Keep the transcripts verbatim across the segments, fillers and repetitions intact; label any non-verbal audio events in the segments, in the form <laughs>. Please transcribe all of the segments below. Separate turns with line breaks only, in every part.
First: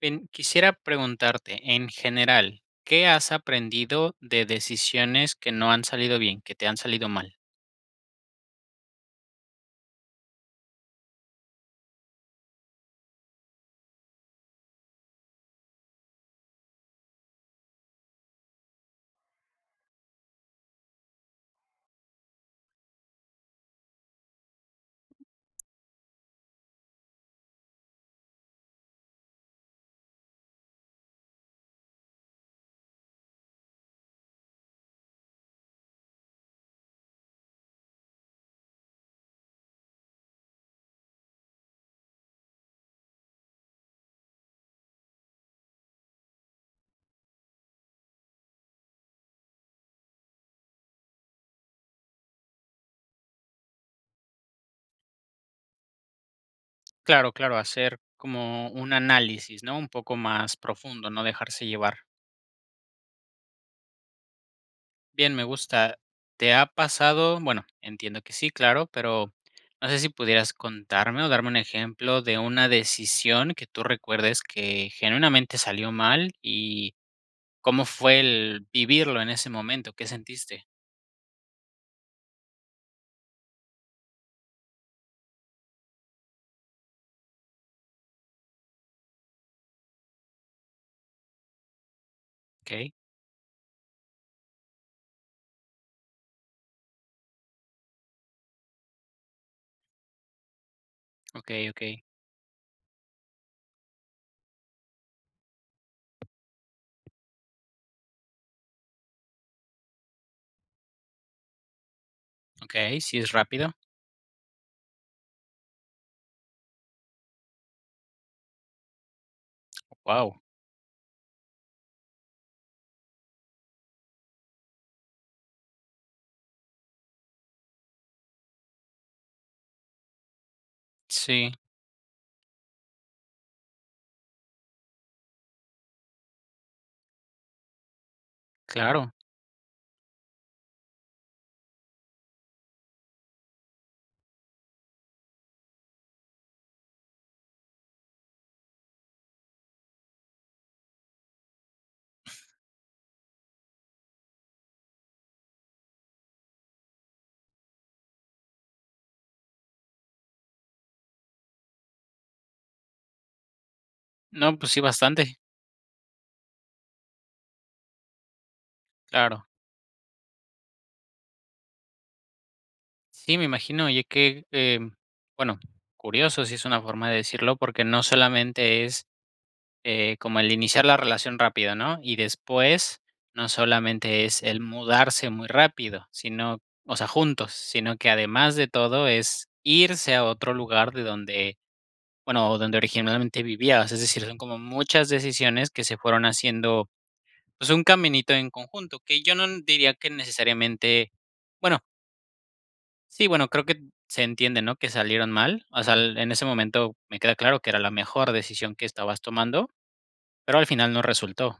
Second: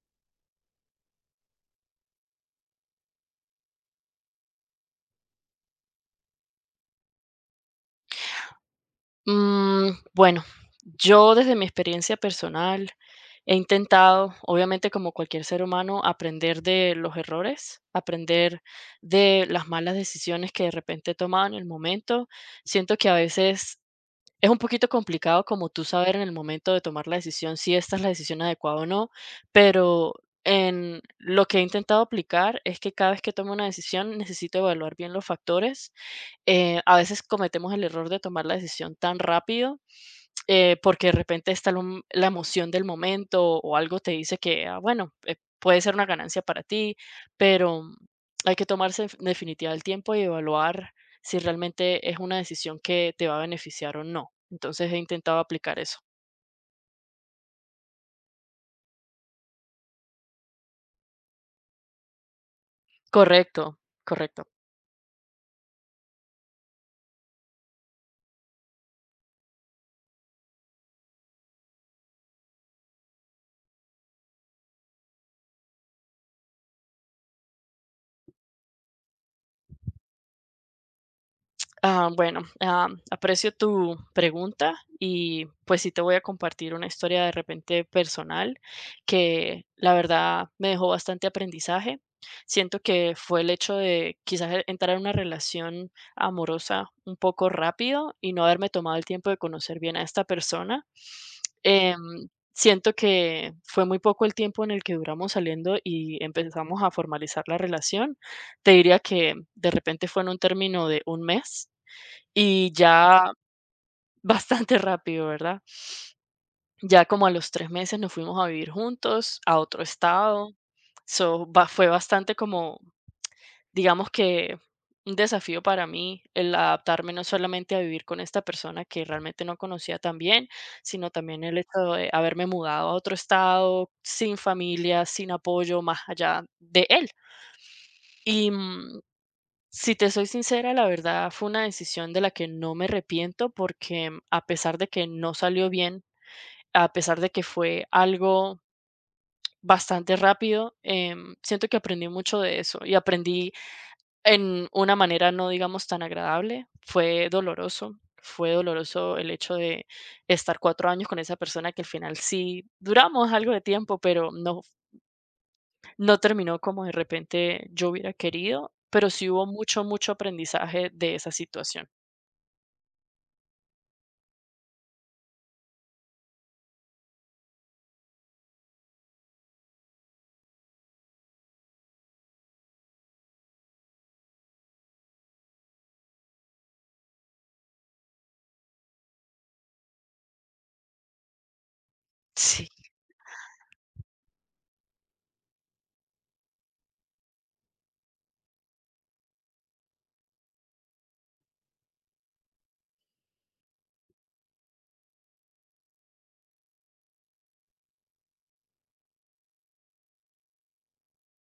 Bien, quisiera preguntarte, en general, ¿qué has aprendido de decisiones que no han salido bien, que te han salido mal?
Mm, bueno, yo desde mi experiencia personal he intentado, obviamente como cualquier ser humano, aprender de los errores, aprender de las malas decisiones que de repente he tomado en el momento. Siento que a veces es un poquito complicado como tú saber en el momento de tomar la decisión si esta es la decisión adecuada o no, pero en lo que he intentado aplicar es que cada vez que tomo una decisión necesito evaluar bien los factores. Eh, a veces cometemos el error de tomar la decisión tan rápido. Eh, porque de repente está lo la emoción del momento o algo te dice que, ah, bueno, eh, puede ser una ganancia para ti, pero hay que tomarse en definitiva el tiempo y evaluar si realmente es una decisión que te va a beneficiar o no. Entonces he intentado aplicar eso.
Claro, claro, hacer como un análisis, ¿no? Un poco más profundo, no dejarse llevar.
Correcto, correcto.
Bien, me gusta. ¿Te ha pasado? Bueno, entiendo que sí, claro, pero no sé si pudieras contarme o darme un ejemplo de una decisión que tú recuerdes que genuinamente salió mal y cómo fue el vivirlo en ese momento, qué sentiste.
Ah, bueno, ah, aprecio tu pregunta y pues sí te voy a compartir una historia de repente personal que la verdad me dejó bastante aprendizaje. Siento
Ok,
que fue el hecho de quizás e- entrar en una relación amorosa un poco rápido y no haberme tomado el tiempo de conocer bien a esta persona.
ok, ok.
Em, Siento que fue muy poco el tiempo en el que duramos saliendo y empezamos a formalizar la relación. Te diría que de repente fue en un término de un mes y
Okey, sí
ya
es rápido.
<laughs> bastante rápido, ¿verdad? Ya como a los tres meses nos fuimos a vivir juntos a otro
Wow.
estado. So, ba Fue bastante como, digamos que un desafío para mí el adaptarme no solamente a vivir con esta persona que realmente no conocía tan bien, sino también
Sí,
el hecho de haberme mudado a otro estado, sin familia, sin apoyo más allá de él. Y, mm
claro.
Si te soy sincera, la verdad fue una decisión de la que no me arrepiento porque, mm, a pesar de que no salió bien, a pesar de que fue algo bastante rápido, em, siento que aprendí mucho de eso y aprendí en una manera no digamos tan agradable. Fue doloroso, fue doloroso el hecho de estar cuatro años con esa persona que al final sí duramos algo de tiempo, pero
No,
no,
pues sí, bastante,
no terminó como de repente yo hubiera querido, pero sí hubo
claro.
mucho, mucho aprendizaje de esa situación.
Sí, me imagino, y que, em, bueno, curioso, sí es una forma de decirlo, porque no solamente es, eh, como el iniciar la relación rápido, ¿no? Y después, no solamente es el mudarse muy rápido, sino, o sea, juntos, sino que además de todo es irse a otro lugar de donde, bueno, o
Sí,
donde originalmente vivías. Es decir, son como muchas decisiones que se fueron haciendo pues, un caminito en conjunto, que yo no diría que necesariamente bueno, sí, bueno, creo que se entiende, ¿no?, que salieron mal, o sea, el en ese momento me queda claro que era la mejor decisión que estabas tomando, pero al final no resultó.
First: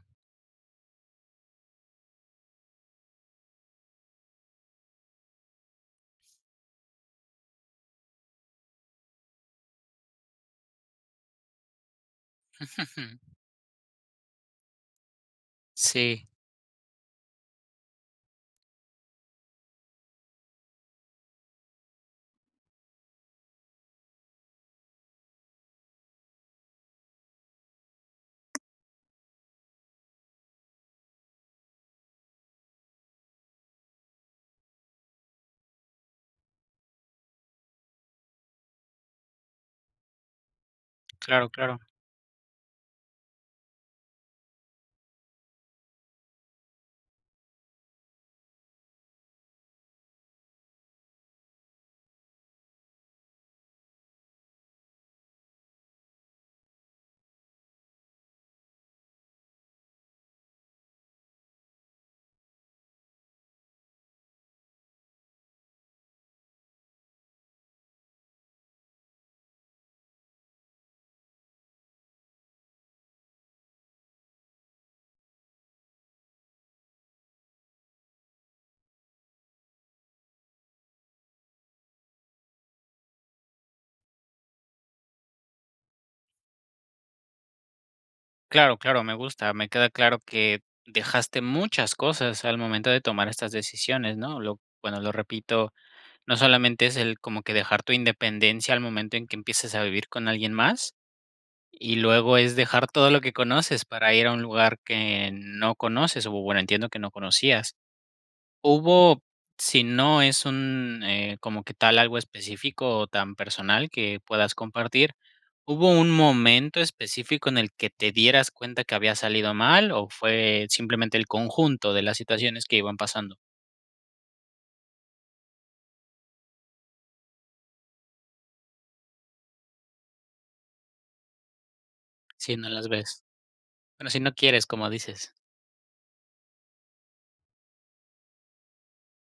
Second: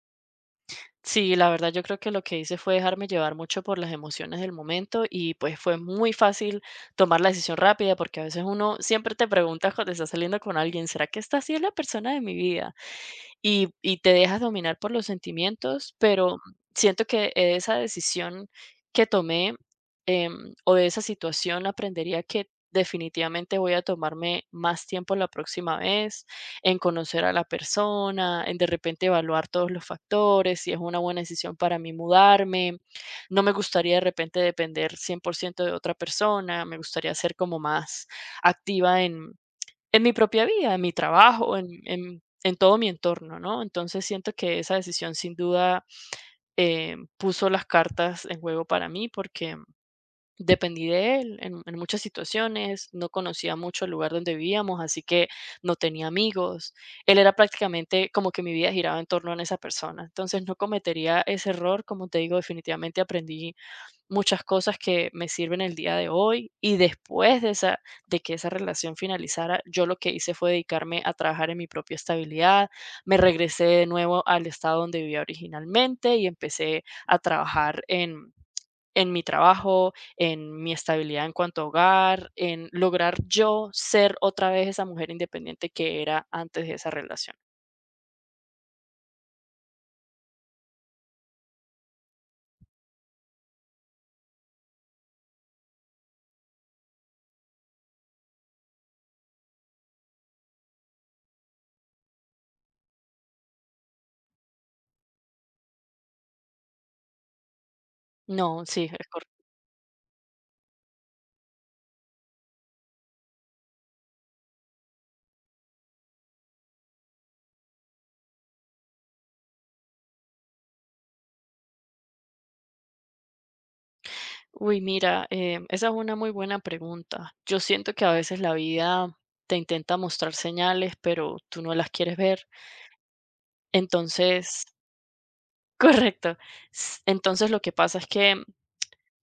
sí, la verdad yo creo que lo que hice fue dejarme llevar mucho por las emociones del momento y pues fue muy fácil tomar la decisión rápida porque a veces uno siempre te pregunta cuando estás saliendo con alguien, ¿será que esta sí es la persona de mi vida?
Ujú.
y y te dejas dominar por los sentimientos,
Sí,
pero siento que esa decisión que tomé, em, o de esa situación aprendería que definitivamente voy a tomarme más tiempo la próxima vez en conocer a la persona, en de repente evaluar todos los factores, si es una buena decisión para mí mudarme. No me gustaría de repente depender cien por ciento de otra persona, me gustaría ser como más activa en en mi propia vida, en mi
claro,
trabajo, en
claro.
en en todo mi entorno, ¿no? Entonces siento que esa decisión sin duda, eh, puso las cartas en juego para mí porque dependí de él en en muchas situaciones, no conocía mucho el lugar donde vivíamos, así que no tenía amigos. Él era prácticamente como que mi vida giraba en torno a esa persona. Entonces no cometería ese error, como te digo, definitivamente aprendí muchas cosas que me sirven el día de hoy y después de esa, de que esa relación finalizara, yo lo que hice fue dedicarme a trabajar en mi propia estabilidad, me regresé de nuevo al estado donde vivía originalmente y empecé a trabajar en en mi trabajo, en mi estabilidad en cuanto a hogar, en lograr yo ser otra vez esa mujer independiente que era antes de esa relación.
Claro, claro, me gusta, me queda claro que dejaste muchas cosas al momento de tomar estas decisiones, ¿no? Lo bueno, lo repito, no solamente es el como que dejar tu independencia al momento en que empieces a vivir con alguien más. Y luego es dejar todo lo que conoces para ir a un lugar que no conoces, o bueno, entiendo que no conocías.
No, sí, es
Hubo,
correcto.
si no es un, eh, como que tal algo específico o tan personal que puedas compartir, ¿hubo un momento específico en el que te dieras cuenta que había salido mal o fue simplemente el conjunto de las situaciones que iban pasando?
Uy, mira, em, esa es una muy buena pregunta. Yo siento que a veces la vida te intenta mostrar señales, pero tú no las quieres ver.
Si no las ves. Bueno, si no quieres,
Entonces,
como dices.
<laughs> correcto. s- Entonces lo que pasa es que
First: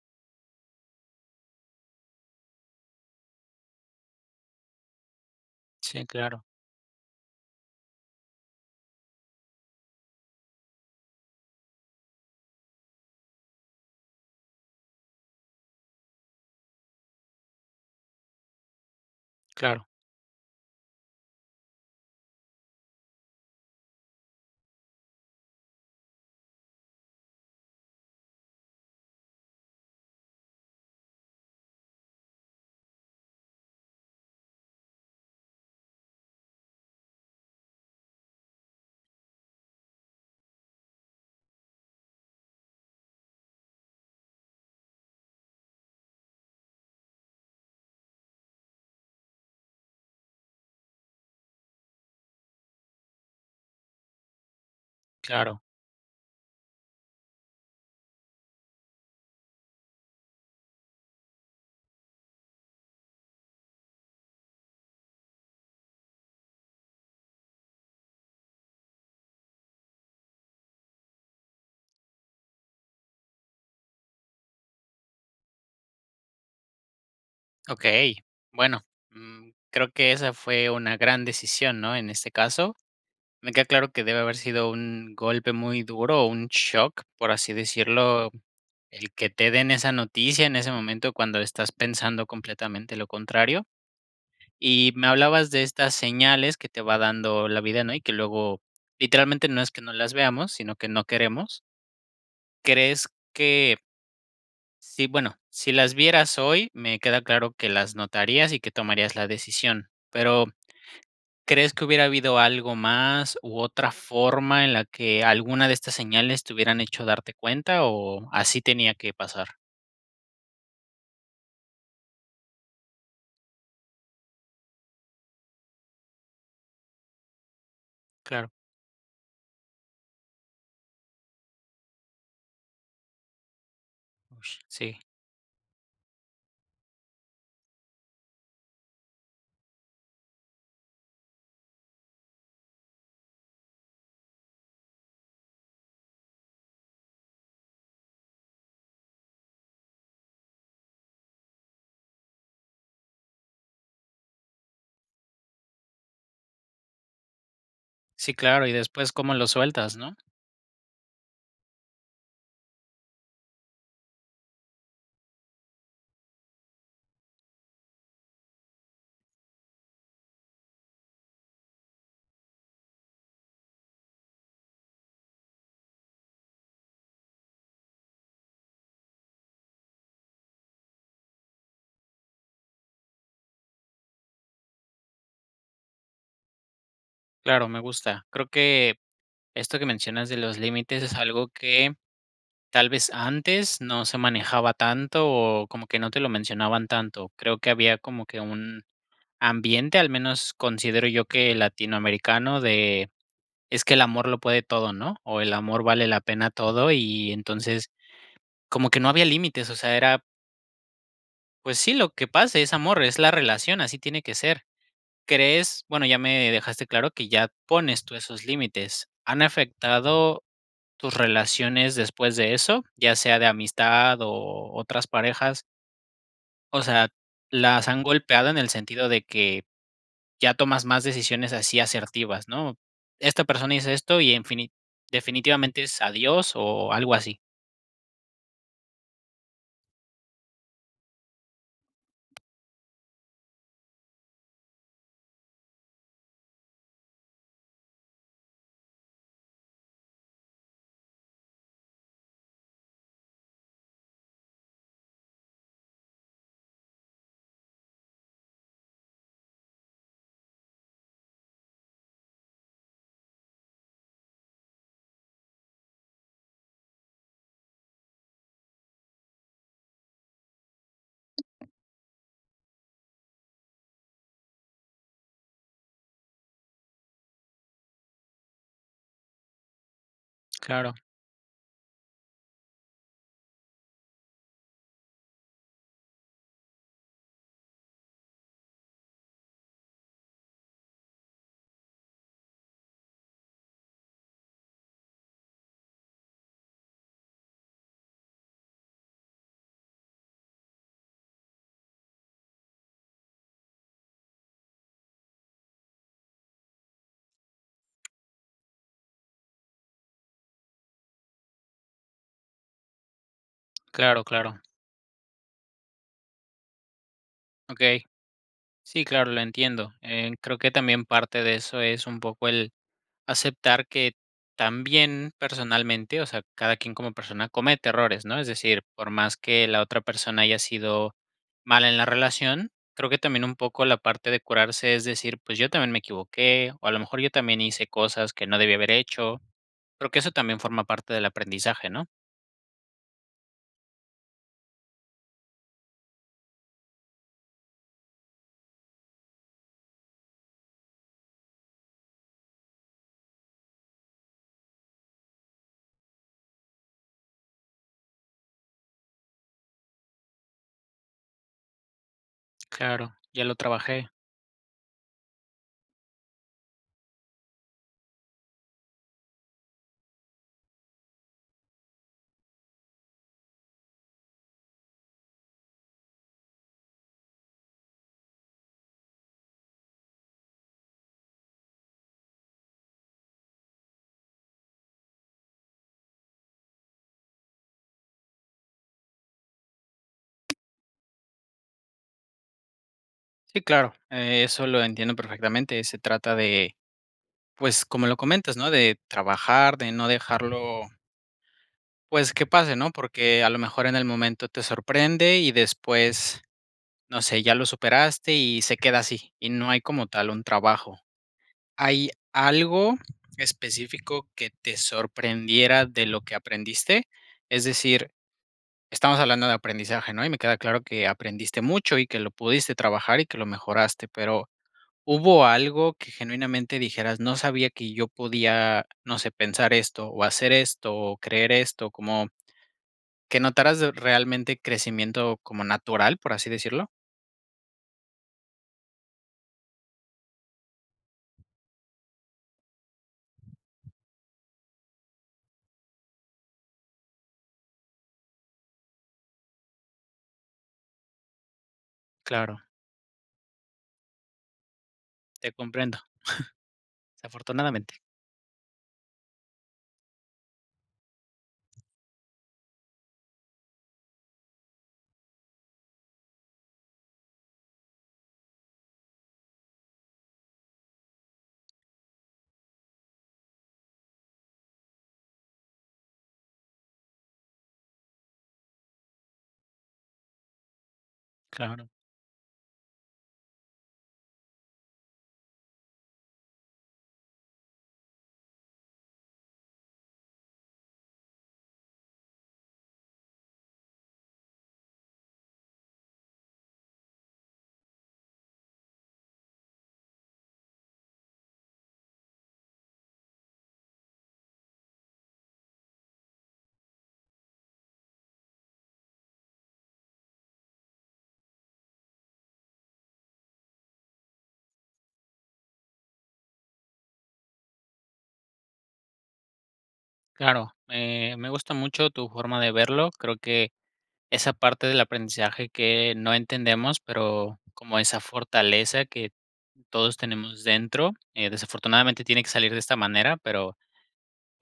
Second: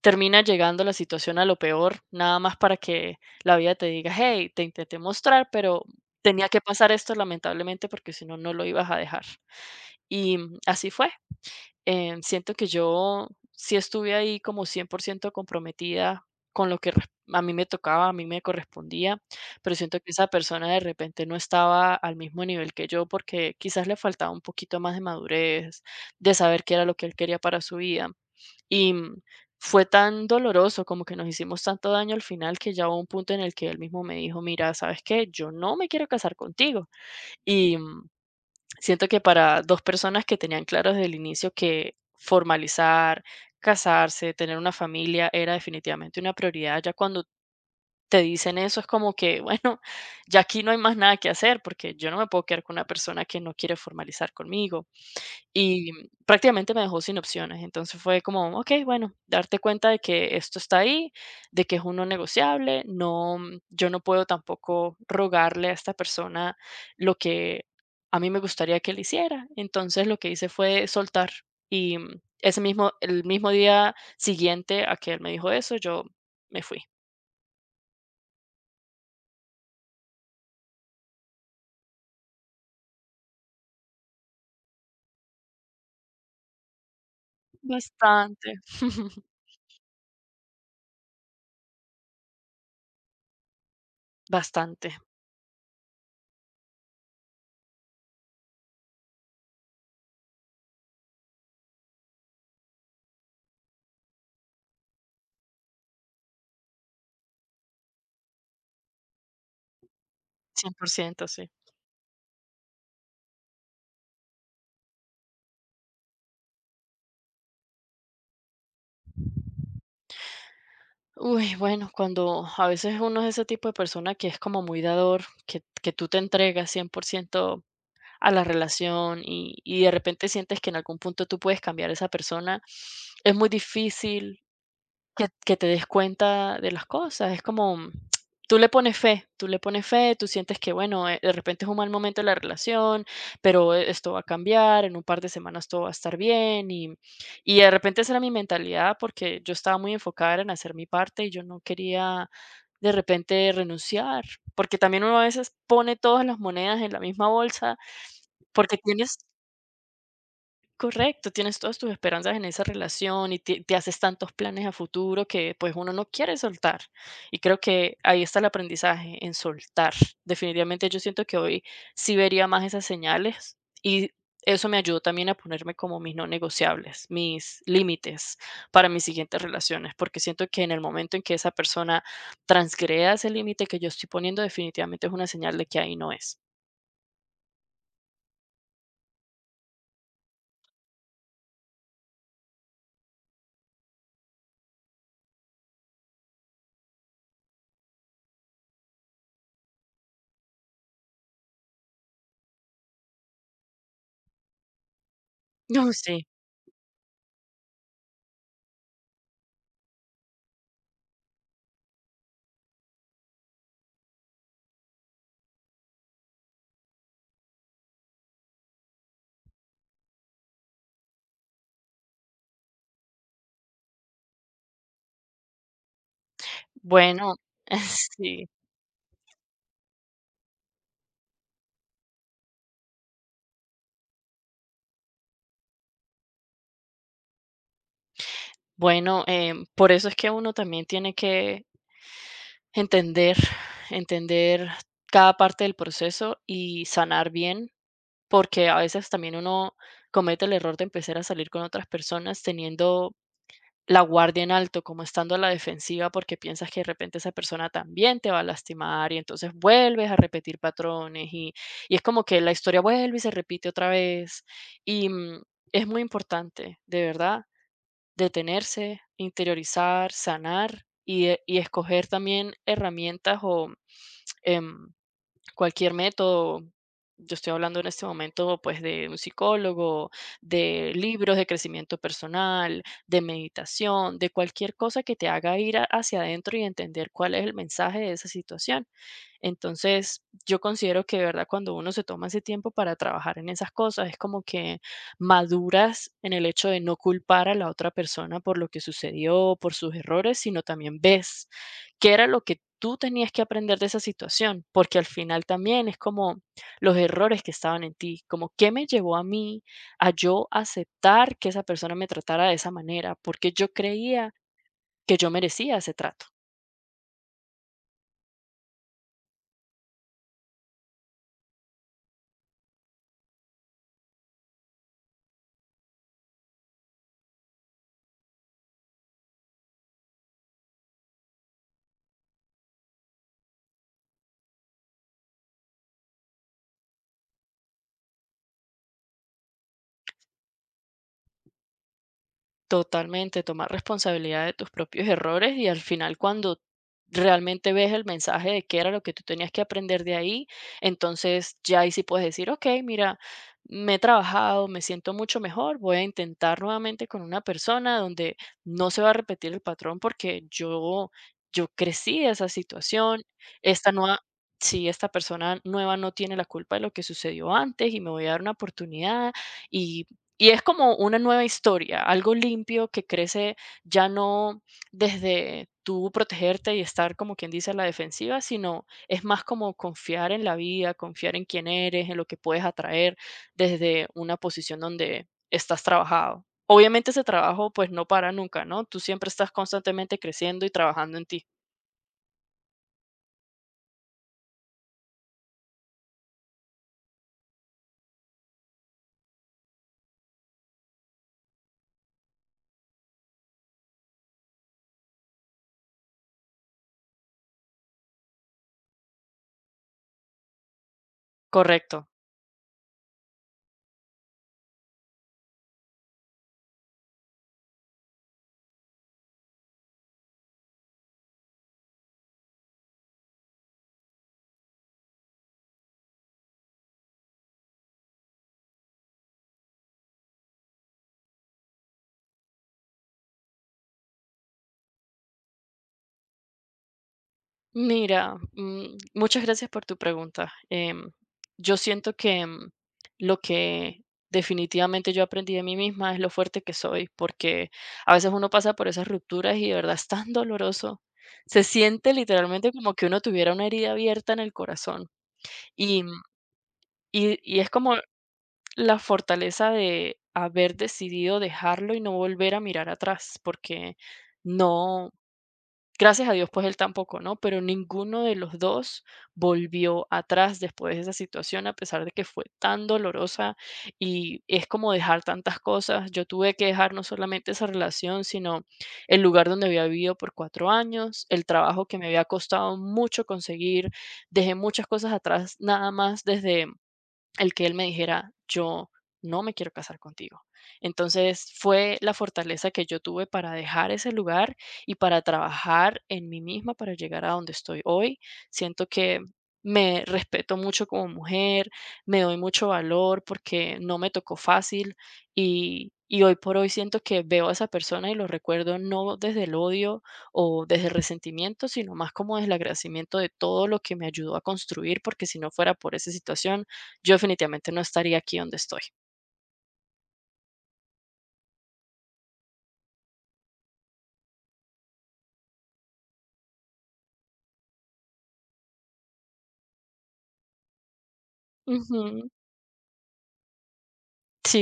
termina llegando la situación a lo peor, nada más para que la vida te diga, hey, te intenté mostrar, pero
Sí, claro,
tenía que pasar esto lamentablemente porque si no, no lo ibas a dejar. Y, mm, así fue. Em, siento que yo sí estuve ahí como cien por ciento comprometida con lo que res- a mí me tocaba, a mí me correspondía, pero
claro,
siento que esa persona de repente no estaba al mismo nivel que yo porque quizás le faltaba un poquito más de madurez, de saber qué era lo que él quería para su vida. Y, mm, fue tan doloroso, como que nos hicimos tanto daño al final que ya hubo un punto en el que él mismo me dijo, mira, ¿sabes qué? Yo no me quiero casar contigo. Siento que para dos personas que tenían claro desde el inicio que formalizar, casarse, tener una familia era definitivamente una prioridad, ya cuando te dicen eso es como que, bueno, <laughs> ya aquí no hay más nada que hacer, porque yo no me puedo quedar con una persona que no quiere formalizar conmigo.
claro.
Y prácticamente me dejó sin opciones. Entonces fue como, ok, bueno, darte cuenta de que esto está ahí, de que es uno negociable, no, yo no puedo tampoco rogarle a esta persona lo que a mí me gustaría que le hiciera. Entonces lo que hice fue soltar y, mm, ese mismo, el mismo día siguiente a que él me dijo eso, yo me fui.
Okey. Bueno, mm, creo que esa fue una gran decisión, ¿no?, en este caso. Me queda claro que debe haber sido un golpe muy duro, un shock, por así decirlo,
Bastante,
el que
<laughs>
te den esa noticia en ese momento cuando estás pensando completamente lo contrario.
bastante,
Y me hablabas de estas señales que te va dando la vida, ¿no?, y que luego, literalmente, no es que no las veamos, sino que no queremos. ¿Crees que Sí, bueno, si las vieras hoy, me queda claro que las notarías y que tomarías la decisión, pero
cien por ciento sí.
¿crees que hubiera habido algo más u otra forma en la que alguna de estas señales te hubieran hecho darte cuenta o así tenía que pasar?
Uy, bueno, cuando a veces uno es ese tipo de persona que es como muy dador, que, que tú te entregas cien por ciento a la
Claro,
relación y, y de repente sientes que en algún punto tú puedes cambiar a esa persona, es muy difícil
ush, sí,
que que te des cuenta de las cosas, es como, mm, tú le pones fe, tú le pones fe, tú sientes que, bueno, eh, de repente es un mal momento de la relación, pero eh, esto va a cambiar, en un par de semanas todo va a estar bien, y y de repente esa era mi mentalidad, porque yo estaba muy enfocada en hacer mi parte y yo no quería de repente renunciar, porque también uno a veces pone todas las monedas en la misma bolsa,
sí, claro, y
porque
después
tienes
cómo lo sueltas, ¿no?
Correcto, tienes todas tus esperanzas en esa relación y te, te haces tantos planes a futuro que pues uno no quiere soltar. Y creo que ahí está el aprendizaje, en soltar. Definitivamente yo siento que hoy sí vería más esas señales y eso me ayudó también a ponerme como mis no negociables, mis límites para mis siguientes relaciones, porque siento que en el momento en que esa persona transgreda ese límite que yo estoy poniendo, definitivamente es una señal de que ahí no es.
Claro, me gusta. Creo que esto que mencionas de los límites es algo que tal vez antes no se manejaba tanto o como que no te lo mencionaban tanto. Creo que había como que un ambiente, al menos considero yo que latinoamericano de, es que el amor lo puede todo, ¿no? O el amor
No,
vale la
sí.
pena todo y entonces como que no había límites, o sea, era, pues sí, lo que pase es amor, es la relación, así tiene que ser. ¿Crees? Bueno, ya me dejaste claro que ya pones tú esos límites. ¿Han afectado tus relaciones después de eso, ya sea de amistad o otras parejas? O sea,
Bueno,
¿las han
<laughs> sí.
golpeado en el sentido de que ya tomas más decisiones así asertivas, ¿no? Esta persona hizo esto y infini- definitivamente es adiós o algo así.
Bueno, em, por eso es que uno también tiene que entender, entender cada parte del proceso y sanar bien, porque a veces también uno comete el error de empezar a salir con otras personas teniendo la guardia en alto, como estando a la defensiva, porque piensas que de repente esa persona también te va a lastimar y entonces vuelves a repetir patrones y, y es como que la historia vuelve y se repite otra vez. Y, mm, es muy importante, de verdad detenerse, interiorizar, sanar y, eh, y escoger también herramientas o em, cualquier método. Yo estoy hablando en este momento, pues, de un psicólogo, de
Claro,
libros de crecimiento personal, de meditación, de cualquier cosa que te haga ir a- hacia adentro y entender cuál es el mensaje de esa situación. Entonces, yo considero que de verdad cuando uno se toma ese tiempo para trabajar en esas cosas, es como que maduras en el hecho de no culpar a la otra persona por lo que sucedió, por sus errores, sino también ves qué era lo que tú tenías que aprender de esa situación, porque al final también es como los errores que estaban en ti, como qué me llevó a mí a yo aceptar que esa persona me tratara de esa manera, porque yo
claro,
creía
claro.
que yo merecía ese trato.
Ok, sí, claro, lo entiendo. Eh, creo que también parte de eso es un poco el aceptar que también personalmente, o sea, cada quien como persona comete errores, ¿no? Es decir, por más que la otra persona haya sido mala en la relación, creo que también un poco la parte de curarse es decir, pues yo también me equivoqué, o a lo mejor yo también hice cosas que no debía haber hecho, creo que eso también forma parte del aprendizaje, ¿no?
Totalmente, tomar responsabilidad de tus propios errores y al final cuando realmente ves el mensaje de qué era lo que tú tenías que aprender de ahí, entonces ya ahí sí puedes decir, ok, mira, me he trabajado, me siento mucho mejor, voy a intentar nuevamente con una persona donde no se va a repetir el patrón porque yo, yo crecí de esa
Claro,
situación,
ya lo
esta
trabajé.
nueva... Si esta persona nueva no tiene la culpa de lo que sucedió antes y me voy a dar una oportunidad, y y es como una nueva historia, algo limpio que crece ya no desde tú protegerte y estar como quien dice a la defensiva, sino es más como confiar en la vida, confiar en quién eres, en lo que puedes atraer desde una posición donde estás trabajado. Obviamente ese trabajo pues no para nunca, ¿no? Tú siempre estás constantemente creciendo y trabajando en ti.
Sí, claro, eh, eso lo entiendo perfectamente. Se trata de, pues, como lo comentas, ¿no? De trabajar, de no dejarlo, pues, que pase, ¿no? Porque a lo mejor en el momento te sorprende y después, no sé, ya lo superaste y se queda así. Y no hay como tal un trabajo.
Correcto.
¿Hay algo específico que te sorprendiera de lo que aprendiste? Es decir, estamos hablando de aprendizaje, ¿no? Y me queda claro que aprendiste mucho y que lo pudiste trabajar y que lo mejoraste, pero ¿hubo algo que genuinamente dijeras, no sabía que yo podía, no sé, pensar esto o hacer esto o creer esto? Como que notaras de- realmente crecimiento como natural, por así decirlo.
Mira, mm, muchas gracias por tu pregunta. Em, yo siento que, mm, lo que definitivamente yo aprendí de mí misma es lo fuerte que soy, porque a veces uno pasa por esas rupturas y de verdad es tan doloroso. Se siente
Claro,
literalmente como que uno tuviera una herida abierta en el corazón.
te comprendo,
Y, mm, y, y es
desafortunadamente.
como la fortaleza de haber decidido dejarlo y no volver a mirar atrás, porque no, gracias a Dios, pues él tampoco, ¿no? Pero ninguno de los dos volvió atrás después de esa situación, a pesar de que fue tan dolorosa y es como dejar tantas cosas. Yo tuve que dejar no solamente esa relación, sino el lugar donde había vivido por cuatro años, el trabajo
Claro,
que me había costado mucho conseguir. Dejé muchas cosas atrás, nada más desde el que él me dijera, yo no me quiero casar contigo. Entonces fue la fortaleza que yo tuve para dejar ese lugar y para trabajar en mí misma para llegar a donde estoy hoy. Siento que me respeto mucho como mujer, me doy mucho valor porque no me tocó fácil y, y hoy por hoy siento que veo a esa persona y lo recuerdo no desde el odio o desde el resentimiento, sino más como desde el agradecimiento de todo lo que me ayudó a construir, porque si no fuera por esa situación, yo definitivamente no estaría aquí donde estoy.
claro. Eh, me gusta mucho tu forma de verlo. Creo que esa parte del aprendizaje que no entendemos, pero como esa fortaleza que todos tenemos dentro, eh, desafortunadamente
Ujú.
tiene que salir de esta manera, pero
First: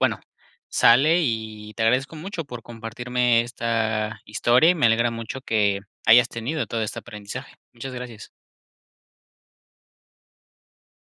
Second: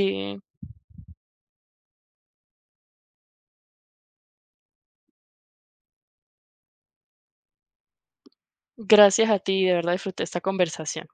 bueno, sale y te agradezco mucho por compartirme esta historia y me alegra mucho que hayas tenido todo este aprendizaje. Muchas gracias.
gracias a ti, de verdad disfruté esta conversación.